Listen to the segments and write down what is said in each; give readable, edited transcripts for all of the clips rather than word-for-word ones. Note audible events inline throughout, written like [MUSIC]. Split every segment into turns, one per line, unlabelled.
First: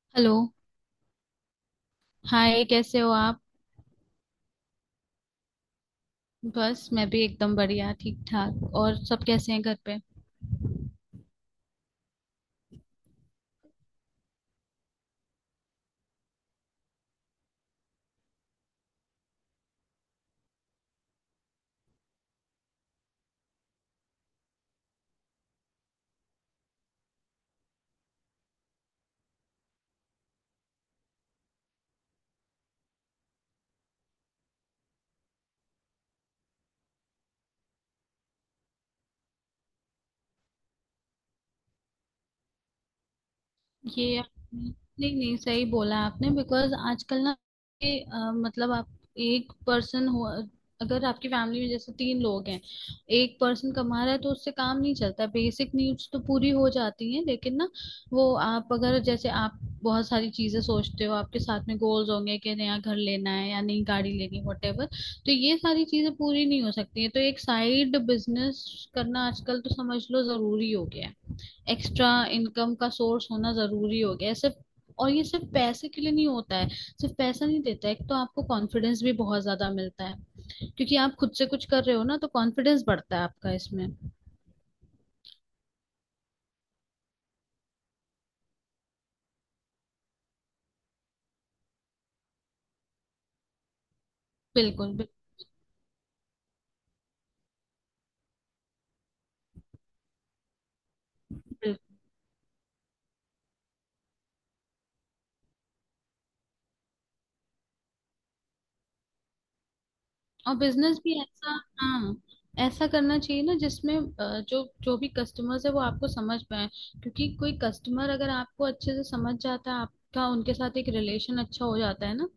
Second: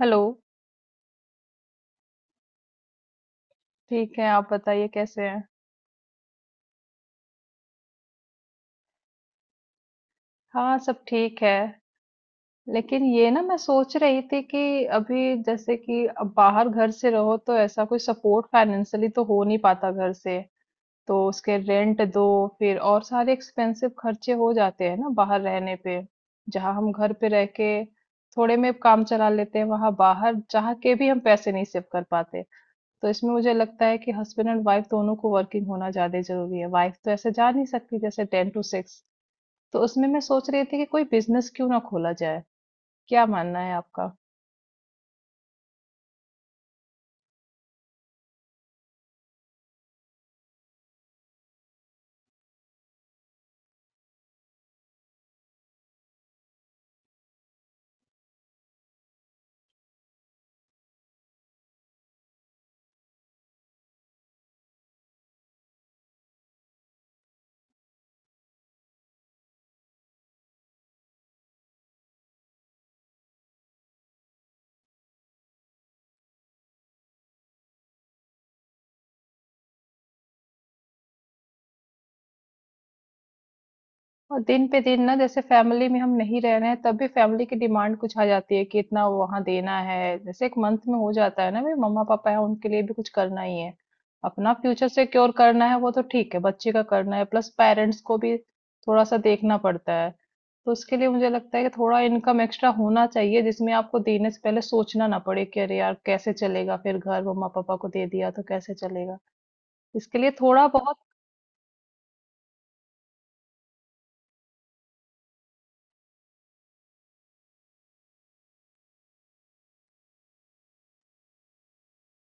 Hello.
Hello. Hi, कैसे हो आप?
ठीक है, आप बताइए कैसे हैं?
बस, मैं भी एकदम बढ़िया ठीक ठाक। और सब कैसे हैं घर पे?
हाँ, सब ठीक है। लेकिन ये ना, मैं सोच रही थी कि अभी जैसे कि अब बाहर घर से रहो तो ऐसा कोई सपोर्ट फाइनेंशियली तो हो नहीं पाता घर से। तो उसके रेंट दो, फिर और सारे एक्सपेंसिव खर्चे हो जाते हैं ना बाहर रहने पे। जहाँ हम घर पे रह के थोड़े में काम चला लेते हैं, वहां बाहर चाह के भी हम पैसे नहीं सेव कर पाते। तो इसमें मुझे लगता है कि हस्बैंड एंड वाइफ दोनों को वर्किंग होना ज्यादा जरूरी है। वाइफ तो ऐसे जा नहीं सकती जैसे 10 to 6। तो उसमें मैं सोच रही थी कि कोई बिजनेस क्यों ना खोला जाए। क्या मानना है आपका?
ये आपने- नहीं नहीं, सही बोला आपने। बिकॉज आजकल ना, ये, मतलब आप एक पर्सन हो। अगर आपकी फैमिली में जैसे तीन लोग हैं, एक पर्सन कमा रहा है तो उससे काम नहीं चलता। बेसिक नीड्स तो पूरी हो जाती हैं, लेकिन ना, वो आप अगर जैसे आप बहुत सारी चीजें सोचते हो, आपके साथ में गोल्स होंगे कि नया घर लेना है या नई गाड़ी लेनी, वटेवर। तो ये सारी चीजें पूरी नहीं हो सकती है। तो एक साइड बिजनेस करना आजकल तो समझ लो जरूरी हो गया है। एक्स्ट्रा इनकम का सोर्स होना जरूरी हो गया है, सिर्फ। और ये सिर्फ पैसे के लिए नहीं होता है, सिर्फ पैसा नहीं देता है। एक तो आपको कॉन्फिडेंस भी बहुत ज्यादा मिलता है, क्योंकि आप खुद से कुछ कर रहे हो ना। तो कॉन्फिडेंस बढ़ता है आपका इसमें।
और दिन पे दिन ना, जैसे फैमिली में हम नहीं रह रहे हैं तब भी फैमिली की डिमांड कुछ आ जाती है कि इतना वहां देना है, जैसे एक मंथ में हो जाता है ना। भाई, मम्मा पापा है उनके लिए भी कुछ करना ही है। अपना फ्यूचर
बिल्कुल बिल्कुल
सिक्योर करना है, वो तो ठीक है, बच्चे का करना है, प्लस पेरेंट्स को भी थोड़ा सा देखना पड़ता है। तो उसके लिए मुझे लगता है कि
बिल्कुल।
थोड़ा इनकम एक्स्ट्रा होना चाहिए जिसमें आपको देने से पहले सोचना ना पड़े कि अरे यार कैसे चलेगा, फिर घर मम्मा पापा को दे दिया तो कैसे चलेगा। इसके लिए
और
थोड़ा बहुत।
बिजनेस भी ऐसा, हाँ, ऐसा करना चाहिए ना जिसमें जो जो भी कस्टमर्स है वो आपको समझ पाए। क्योंकि कोई कस्टमर अगर आपको अच्छे से समझ जाता है, आपका उनके साथ एक रिलेशन अच्छा हो जाता है ना,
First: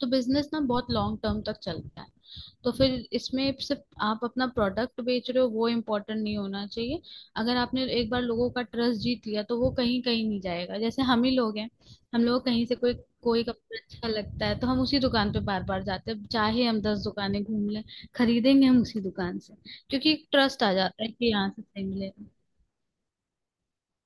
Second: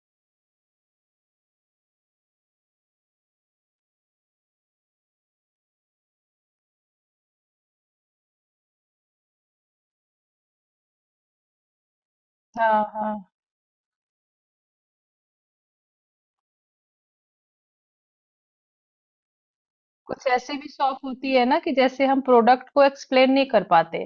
तो बिजनेस ना बहुत लॉन्ग टर्म तक चलता है। तो फिर इसमें सिर्फ आप अपना प्रोडक्ट बेच रहे हो, वो इम्पोर्टेंट नहीं होना चाहिए। अगर आपने एक बार लोगों का ट्रस्ट जीत लिया, तो वो कहीं कहीं नहीं जाएगा। जैसे हम ही लोग हैं, हम लोग कहीं से
हाँ
कोई
हाँ।
कोई कपड़ा अच्छा लगता है तो हम उसी दुकान पे बार बार जाते हैं, चाहे हम 10 दुकानें घूम लें। खरीदेंगे हम उसी दुकान से, क्योंकि
कुछ
एक
ऐसी
ट्रस्ट
भी
आ
शॉप
जाता है कि
होती है
यहाँ
ना
से
कि
सही
जैसे हम
मिलेगा।
प्रोडक्ट को एक्सप्लेन नहीं कर पाते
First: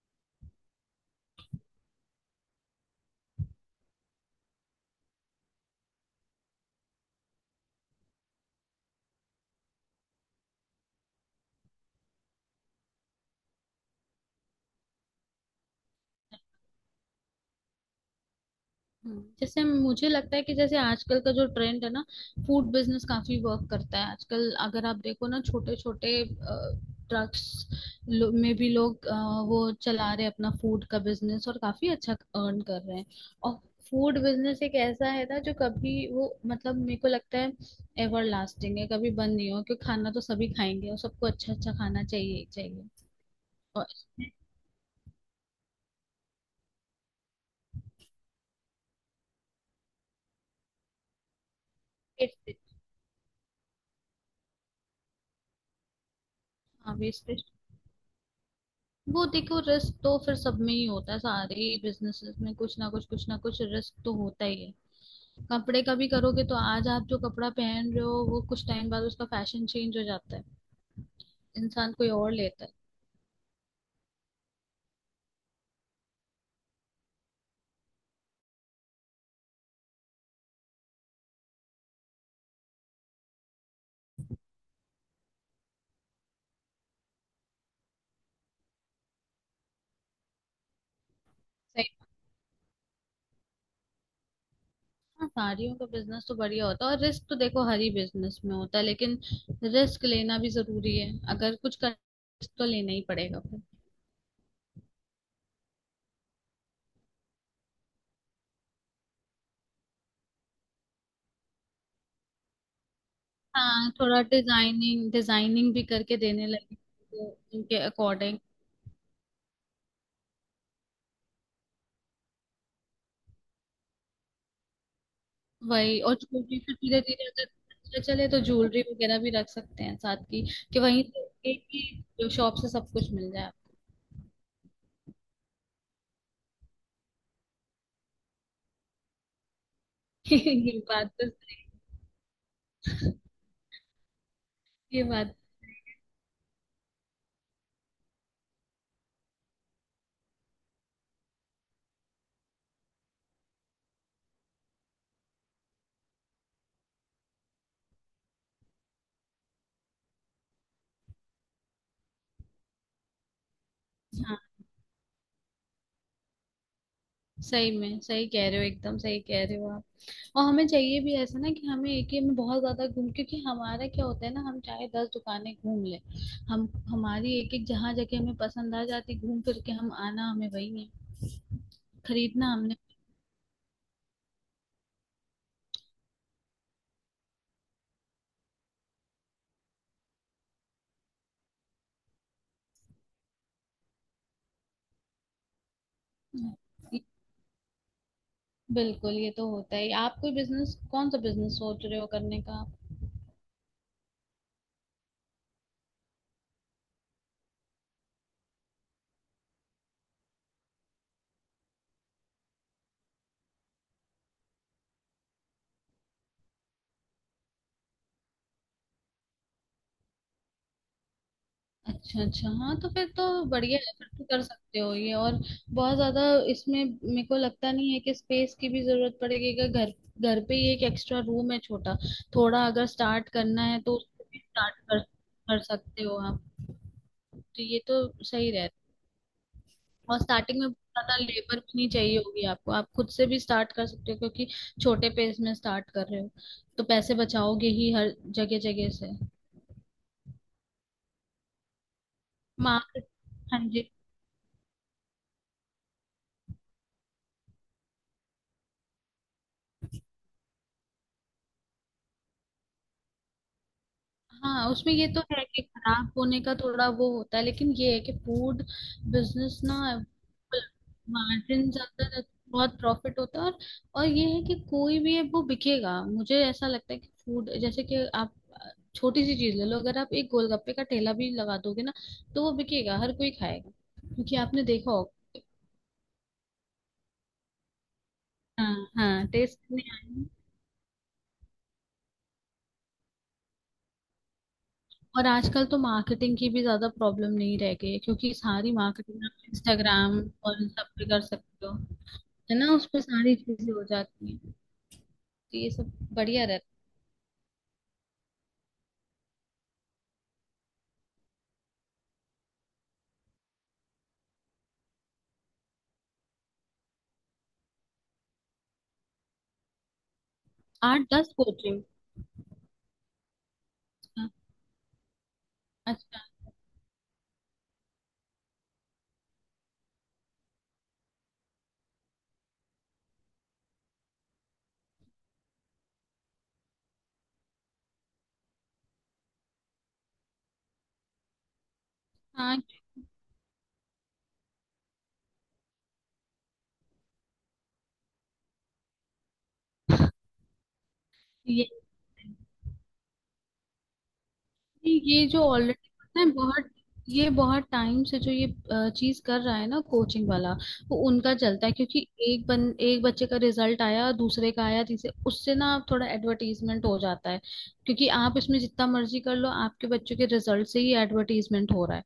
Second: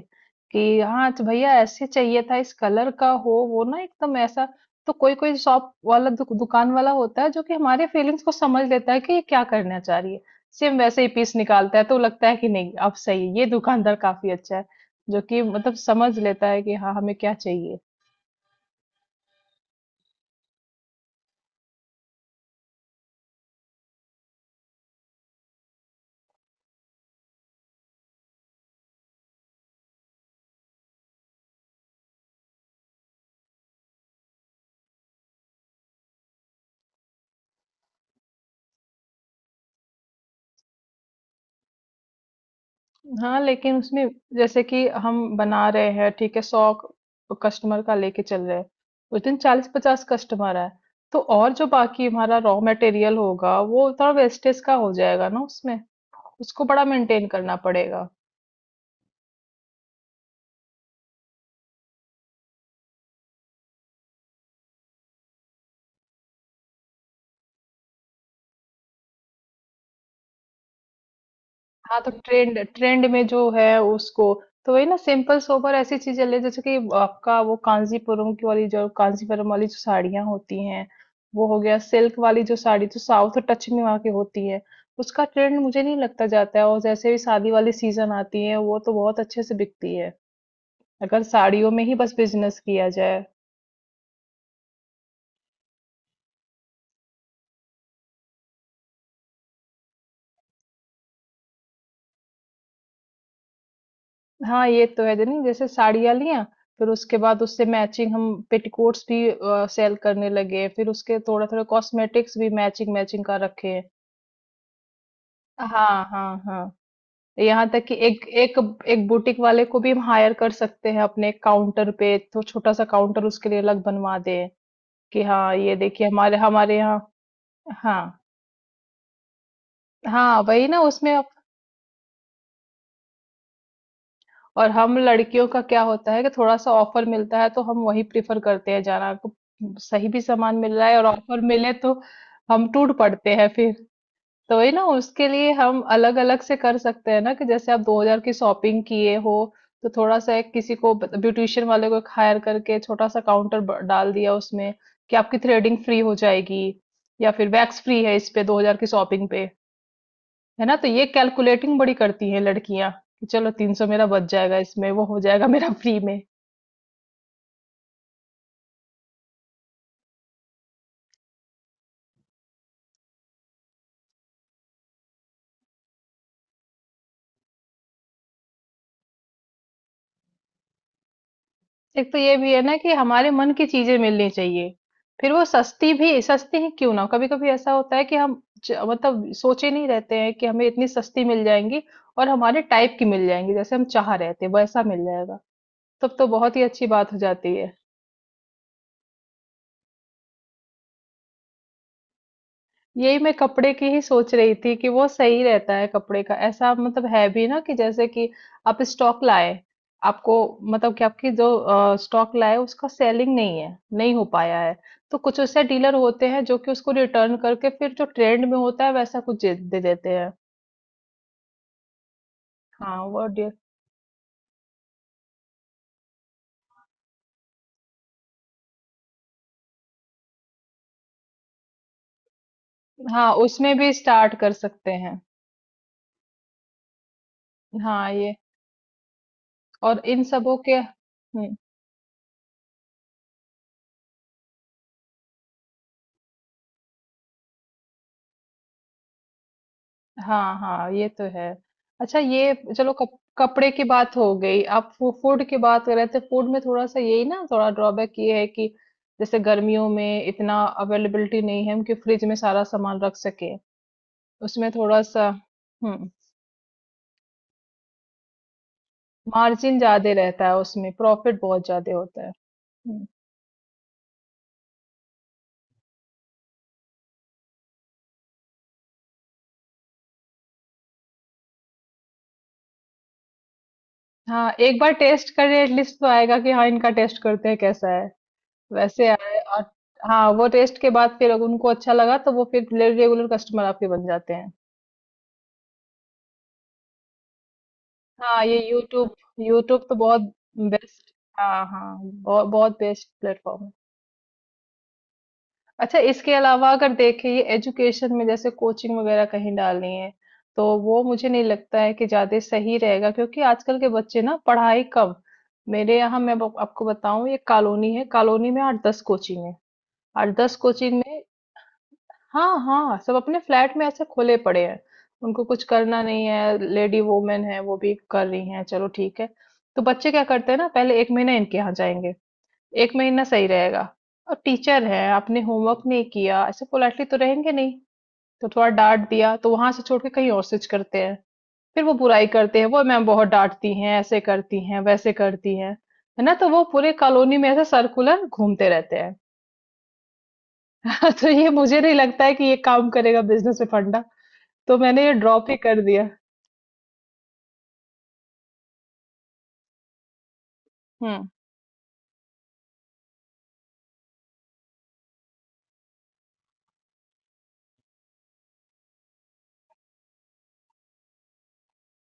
कि हाँ अच्छा भैया ऐसे चाहिए था, इस कलर का हो, वो ना एकदम ऐसा। तो कोई कोई शॉप वाला दुकान वाला होता है जो कि हमारे फीलिंग्स को समझ लेता है कि ये क्या करना चाह रही है। सेम वैसे ही पीस निकालता है तो लगता है कि नहीं, अब सही है, ये दुकानदार काफी अच्छा है जो कि मतलब समझ लेता है कि हाँ हमें क्या चाहिए।
जैसे मुझे लगता है कि जैसे आजकल का जो ट्रेंड है ना, फूड बिजनेस काफी वर्क करता है आजकल। अगर आप देखो ना, छोटे छोटे ट्रक्स में भी लोग वो चला रहे हैं अपना फूड का बिजनेस, और काफी अच्छा अर्न कर रहे हैं। और फूड बिजनेस एक ऐसा है ना जो कभी वो मतलब मेरे को लगता है एवर लास्टिंग है, कभी बंद नहीं हो, क्योंकि खाना तो सभी खाएंगे और सबको अच्छा अच्छा खाना चाहिए ही चाहिए।
हाँ, लेकिन
और
उसमें
इसमें
जैसे कि हम बना रहे हैं, ठीक है 100 कस्टमर का लेके चल रहे हैं, उस दिन 40-50 कस्टमर है, तो और जो बाकी हमारा
वेस्टेज,
रॉ मटेरियल होगा वो थोड़ा वेस्टेज का हो जाएगा ना उसमें। उसको बड़ा
हाँ
मेंटेन
वेस्टेज,
करना पड़ेगा।
वो देखो रिस्क तो फिर सब में ही होता है। सारे बिजनेसेस में कुछ ना कुछ रिस्क तो होता ही है। कपड़े का भी करोगे तो आज आप जो कपड़ा पहन रहे हो वो कुछ टाइम बाद उसका फैशन चेंज हो जाता है, इंसान
हाँ
कोई
तो
और
ट्रेंड
लेता है।
ट्रेंड में जो है उसको, तो वही ना सिंपल सोबर ऐसी चीजें ले। जैसे कि आपका वो कांजीपुरम वाली जो साड़ियां होती हैं, वो हो गया सिल्क वाली जो साड़ी जो साउथ टच में वहाँ की होती है, उसका ट्रेंड मुझे नहीं लगता जाता है। और जैसे भी शादी वाली सीजन आती है वो तो बहुत अच्छे से बिकती है, अगर साड़ियों में
सही।
ही बस बिजनेस किया जाए।
हाँ, साड़ियों का बिजनेस तो बढ़िया होता है। और रिस्क तो देखो हर ही बिजनेस में होता है, लेकिन रिस्क लेना भी जरूरी है। अगर कुछ कर risk तो लेना ही पड़ेगा फिर।
हाँ, ये तो है। जनी जैसे साड़ियाँ लिया, फिर उसके बाद उससे मैचिंग हम पेटीकोट्स भी सेल करने लगे, फिर उसके थोड़ा थोड़ा कॉस्मेटिक्स भी मैचिंग मैचिंग का रखे हैं।
हाँ, थोड़ा डिजाइनिंग डिजाइनिंग भी
हाँ
करके
हाँ
देने
हाँ।
लगे तो
यहाँ
उनके
तक कि एक
अकॉर्डिंग।
एक एक बुटीक वाले को भी हम हायर कर सकते हैं अपने काउंटर पे। तो छोटा सा काउंटर उसके लिए अलग बनवा दें कि हाँ ये
वही,
देखिए,
और
हमारे
ज्वेलरी फिर
हमारे
धीरे
यहाँ।
धीरे अगर अच्छा
हाँ
चले तो ज्वेलरी वगैरह भी रख सकते हैं साथ
हाँ,
की,
वही
कि
ना
वहीं
उसमें।
से एक ही शॉप से सब कुछ मिल जाए
और हम लड़कियों का क्या होता है कि थोड़ा-सा ऑफर मिलता है तो हम वही प्रेफ़र करते हैं जाना को। सही भी
आपको।
सामान
[LAUGHS]
मिल रहा है और ऑफर मिले तो हम टूट पड़ते हैं फिर। तो वही ना,
ये
उसके
बात
लिए हम अलग-अलग से कर सकते हैं ना कि जैसे आप 2000 की शॉपिंग किए हो तो थोड़ा-सा एक किसी को ब ब्यूटीशियन वाले को हायर करके छोटा-सा काउंटर ब डाल दिया उसमें कि आपकी थ्रेडिंग फ्री हो जाएगी या फिर वैक्स फ्री है इस पे 2000 की शॉपिंग पे। है ना, तो ये कैलकुलेटिंग बड़ी करती है लड़कियां कि चलो 300 मेरा बच
हाँ,
जाएगा, इसमें वो हो जाएगा मेरा फ्री में।
सही में सही कह रहे हो, एकदम सही कह रहे हो आप। और हमें चाहिए भी ऐसा ना, कि हमें एक ही में बहुत ज्यादा घूम। क्योंकि हमारा क्या होता है ना, हम चाहे 10 दुकानें घूम ले, हम हमारी एक एक जहाँ जगह हमें पसंद आ जाती, घूम फिर के हम आना हमें वही है
एक तो ये भी
खरीदना।
है ना कि हमारे मन की चीजें मिलनी चाहिए, फिर वो सस्ती भी सस्ती ही क्यों ना हो। कभी कभी ऐसा होता है कि हम मतलब सोचे नहीं रहते हैं कि हमें इतनी सस्ती मिल जाएंगी और हमारे टाइप की मिल जाएंगी, जैसे हम चाह रहे थे वैसा मिल जाएगा, तब तो बहुत ही अच्छी
हमने
बात हो जाती है।
बिल्कुल, ये तो होता ही। आप कोई बिजनेस, कौन सा बिजनेस सोच रहे हो करने का आप?
यही मैं कपड़े की ही सोच रही थी कि वो सही रहता है कपड़े का। ऐसा मतलब है भी ना कि जैसे कि आप स्टॉक लाए, आपको मतलब कि आपकी जो स्टॉक लाए उसका सेलिंग नहीं है, नहीं हो पाया है, तो कुछ ऐसे डीलर होते हैं जो कि उसको रिटर्न करके फिर जो ट्रेंड में होता है वैसा कुछ दे दे देते हैं।
अच्छा अच्छा, हाँ तो
हाँ
फिर तो
वो
बढ़िया है, फिर तो कर सकते हो ये। और बहुत ज्यादा इसमें मेरे को लगता नहीं है कि स्पेस की भी जरूरत पड़ेगी, कि घर घर पे ही एक एक्स्ट्रा रूम है छोटा, थोड़ा अगर स्टार्ट
हाँ,
करना
उसमें
है
भी
तो उसको
स्टार्ट
भी
कर
स्टार्ट
सकते
कर
हैं।
कर सकते हो आप। तो ये तो
हाँ ये
सही रहे।
और
और
इन सबों
स्टार्टिंग में
के
बहुत ज्यादा लेबर भी नहीं चाहिए होगी आपको, आप खुद से भी स्टार्ट कर सकते हो, क्योंकि छोटे पेज में स्टार्ट कर रहे हो, तो पैसे बचाओगे ही हर जगह जगह से।
हाँ हाँ, ये तो है। अच्छा, ये चलो,
मार्क। हाँ
कपड़े की
जी।
बात हो गई, आप फूड की बात कर रहे थे। फूड में थोड़ा सा यही ना थोड़ा ड्रॉबैक ये है कि जैसे गर्मियों में इतना अवेलेबिलिटी नहीं है हम कि फ्रिज में सारा सामान रख सके।
हाँ,
उसमें
उसमें
थोड़ा
ये तो
सा
है कि
हम्म
खराब होने का थोड़ा वो होता है, लेकिन ये है कि फूड बिजनेस
मार्जिन
ना
ज्यादा रहता है, उसमें प्रॉफिट बहुत
मार्जिन
ज्यादा
ज्यादा रहता
होता
है,
है।
बहुत
हम्म,
प्रॉफिट होता है। और ये है कि कोई भी है वो बिकेगा। मुझे ऐसा लगता है कि फूड, जैसे कि आप छोटी सी चीज ले लो। अगर आप एक गोलगप्पे का ठेला भी लगा दोगे ना, तो वो बिकेगा, हर कोई खाएगा, क्योंकि
हाँ,
आपने
एक
देखा
बार टेस्ट
होगा।
करें एटलीस्ट तो आएगा कि हाँ इनका टेस्ट करते हैं कैसा है।
हाँ
वैसे
हाँ,
आए
टेस्ट
और
नहीं आया।
हाँ वो टेस्ट के बाद फिर अगर उनको अच्छा लगा तो वो फिर रेगुलर कस्टमर आपके बन जाते हैं।
और आजकल तो मार्केटिंग की भी ज्यादा प्रॉब्लम नहीं रह गई है, क्योंकि
हाँ ये
सारी
यूट्यूब,
मार्केटिंग आप
यूट्यूब तो
इंस्टाग्राम
बहुत
और इन सब पे
बेस्ट।
कर
हाँ
सकते हो।
हाँ, बहुत
है ना,
बहुत
उस पे
बेस्ट
सारी
प्लेटफॉर्म है।
चीजें हो जाती हैं, तो ये सब
अच्छा, इसके
बढ़िया
अलावा
रहता
अगर देखें, ये एजुकेशन में जैसे कोचिंग वगैरह कहीं डालनी है तो वो मुझे नहीं लगता है कि ज्यादा सही रहेगा, क्योंकि आजकल के बच्चे ना पढ़ाई कम। मेरे यहाँ मैं आपको बताऊं ये कॉलोनी है, कॉलोनी में 8-10 कोचिंग है। 8-10
है।
कोचिंग
आठ
में
दस कोचिंग
हाँ हाँ सब अपने फ्लैट में ऐसे खुले पड़े हैं। उनको कुछ करना
अच्छा,
नहीं है, लेडी वोमेन है वो भी कर रही हैं, चलो ठीक है। तो बच्चे क्या करते हैं ना पहले एक महीना इनके यहाँ जाएंगे, एक महीना सही रहेगा। और टीचर है, आपने होमवर्क नहीं किया ऐसे पोलाइटली तो रहेंगे नहीं। तो थोड़ा डांट दिया तो वहां से छोड़ के कहीं और स्विच करते हैं, फिर वो बुराई करते
हाँ,
हैं वो मैम बहुत डांटती हैं ऐसे करती हैं वैसे करती हैं। है ना, तो वो पूरे कॉलोनी में ऐसे सर्कुलर घूमते रहते हैं। [LAUGHS] तो ये
ये
मुझे नहीं लगता है कि ये काम करेगा बिजनेस में फंडा। तो मैंने ये
ये जो
ड्रॉप ही कर
ऑलरेडी
दिया।
पता है बहुत। ये बहुत टाइम से जो ये चीज कर रहा है ना कोचिंग वाला, वो
हम्म
उनका चलता है, क्योंकि एक बच्चे का रिजल्ट आया, दूसरे का आया, तीसरे, उससे ना थोड़ा एडवर्टीजमेंट हो जाता है। क्योंकि आप इसमें जितना मर्जी कर लो, आपके बच्चों के रिजल्ट से ही एडवर्टीजमेंट हो रहा है।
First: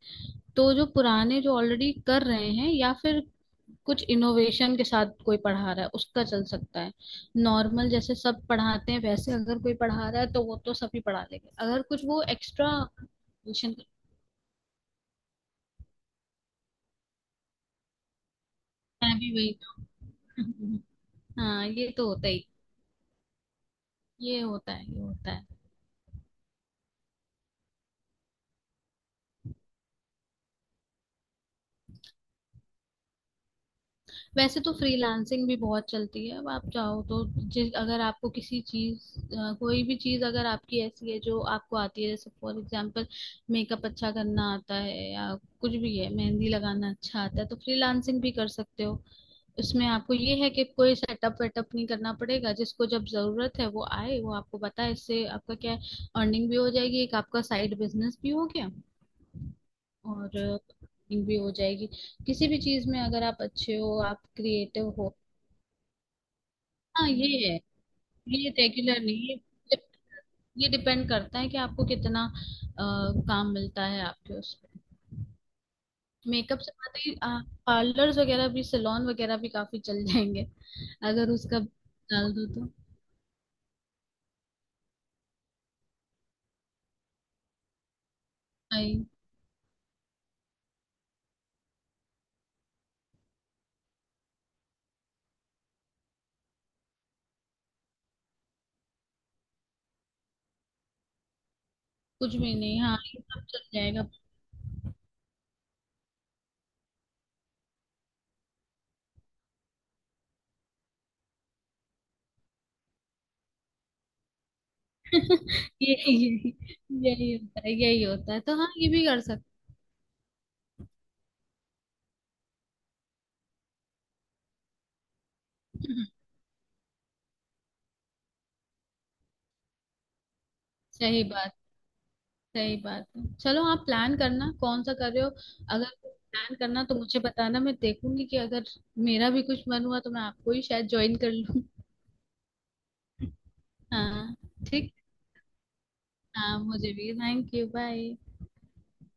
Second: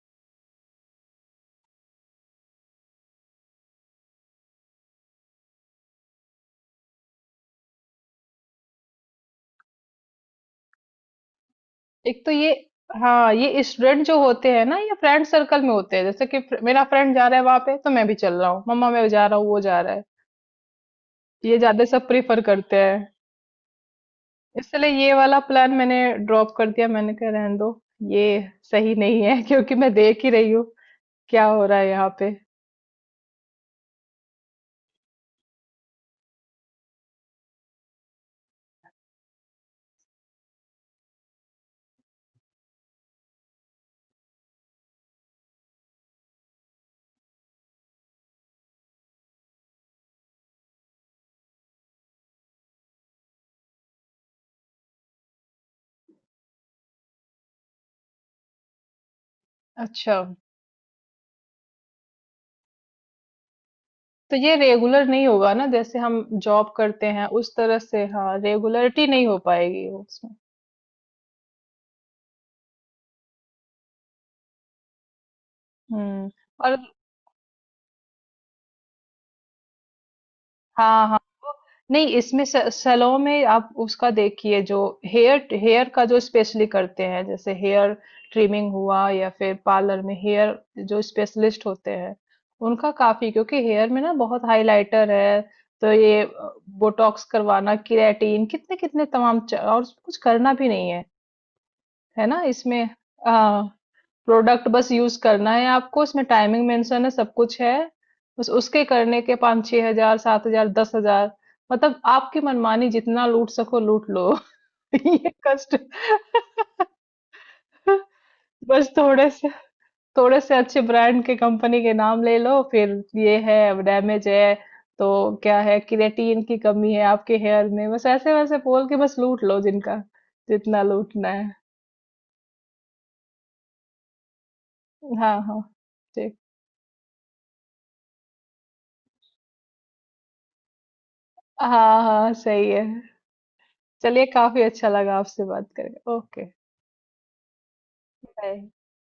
तो जो पुराने, जो ऑलरेडी कर रहे हैं, या फिर कुछ इनोवेशन के साथ कोई पढ़ा रहा है, उसका चल सकता है। नॉर्मल जैसे सब पढ़ाते हैं वैसे अगर कोई पढ़ा रहा है तो वो तो सभी पढ़ा लेंगे, अगर कुछ
एक
वो
तो ये।
एक्स्ट्रा
हाँ ये
ट्यूशन।
स्टूडेंट जो होते हैं ना, ये फ्रेंड सर्कल में होते हैं, जैसे कि मेरा फ्रेंड जा रहा है वहां पे तो मैं भी चल रहा हूँ, मम्मा मैं
मैं
जा
भी
रहा हूँ वो जा
वही।
रहा है।
[LAUGHS]
ये
हाँ
ज्यादा
ये
सब
तो होता
प्रीफर
ही।
करते हैं।
ये होता है,
इसलिए
ये
ये
होता
वाला
है।
प्लान मैंने ड्रॉप कर दिया, मैंने कहा रहने दो, ये सही नहीं है [LAUGHS] क्योंकि मैं देख ही रही हूँ क्या हो रहा है यहाँ पे।
वैसे तो फ्रीलांसिंग भी बहुत चलती है, अब आप चाहो तो। जिस अगर आपको कोई भी चीज अगर आपकी ऐसी है जो आपको आती है, जैसे फॉर एग्जांपल मेकअप अच्छा करना आता है, या कुछ भी है, मेहंदी लगाना अच्छा आता है, तो फ्रीलांसिंग भी कर सकते हो। उसमें आपको ये है कि कोई सेटअप वेटअप नहीं करना पड़ेगा, जिसको जब जरूरत है वो आए, वो आपको बताए, इससे आपका क्या है, अर्निंग भी हो जाएगी। एक आपका साइड बिजनेस भी हो गया
अच्छा,
और अर्निंग भी हो जाएगी। किसी भी चीज में अगर आप अच्छे हो, आप
तो ये
क्रिएटिव
रेगुलर
हो।
नहीं होगा ना जैसे हम जॉब करते
हाँ
हैं
ये
उस
है,
तरह से, हाँ
ये रेगुलर
रेगुलरिटी नहीं
नहीं,
हो
ये
पाएगी उसमें।
ये डिपेंड करता है कि आपको कितना काम मिलता है आपके उस पे।
हम्म,
मेकअप से
और,
बात ही। पार्लर्स वगैरह भी सैलून वगैरह भी काफी चल जाएंगे,
हाँ हाँ।
अगर
वो-
उसका
नहीं,
डाल दो।
सैलो में आप उसका देखिए जो हेयर, हेयर का जो स्पेशली करते हैं, जैसे हेयर ट्रिमिंग
तो
हुआ या फिर पार्लर में हेयर, जो स्पेशलिस्ट होते हैं उनका काफी, क्योंकि हेयर में ना बहुत हाइलाइटर है तो ये बोटॉक्स करवाना केराटिन कितने कितने तमाम और कुछ करना भी नहीं है है
कुछ
ना
भी नहीं,
इसमें।
हाँ ये सब चल
हाँ।
जाएगा।
प्रोडक्ट बस यूज़ करना है आपको, उसमें टाइमिंग मेंशन है, सब कुछ है। बस उसके करने के 5-6 हज़ार, 7 हज़ार, 10 हज़ार, मतलब आपकी मनमानी जितना लूट सको लूट लो। [LAUGHS] ये
[LAUGHS]
कष्ट
यही यही
[LAUGHS]
यही होता है, यही होता है, तो हाँ
बस
ये भी कर सकते
थोड़े से अच्छे ब्रांड के कंपनी के नाम ले लो फिर। ये है डैमेज है। तो क्या है,
हैं।
केराटिन की कमी है आपके हेयर में, बस ऐसे वैसे बोल के बस लूट लो जिनका जितना
सही
लूटना है।
बात, सही बात है। चलो आप प्लान करना कौन सा कर रहे हो?
हाँ हाँ
अगर
ठीक,
प्लान करना तो मुझे बताना, मैं देखूंगी कि अगर मेरा भी कुछ मन हुआ तो मैं आपको ही शायद ज्वाइन कर लूँ।
हाँ हाँ सही है।
[LAUGHS]
चलिए
हाँ,
काफ़ी अच्छा
ठीक,
लगा आपसे बात करके। ओके,
हाँ, मुझे भी। Thank you, bye.
बाय।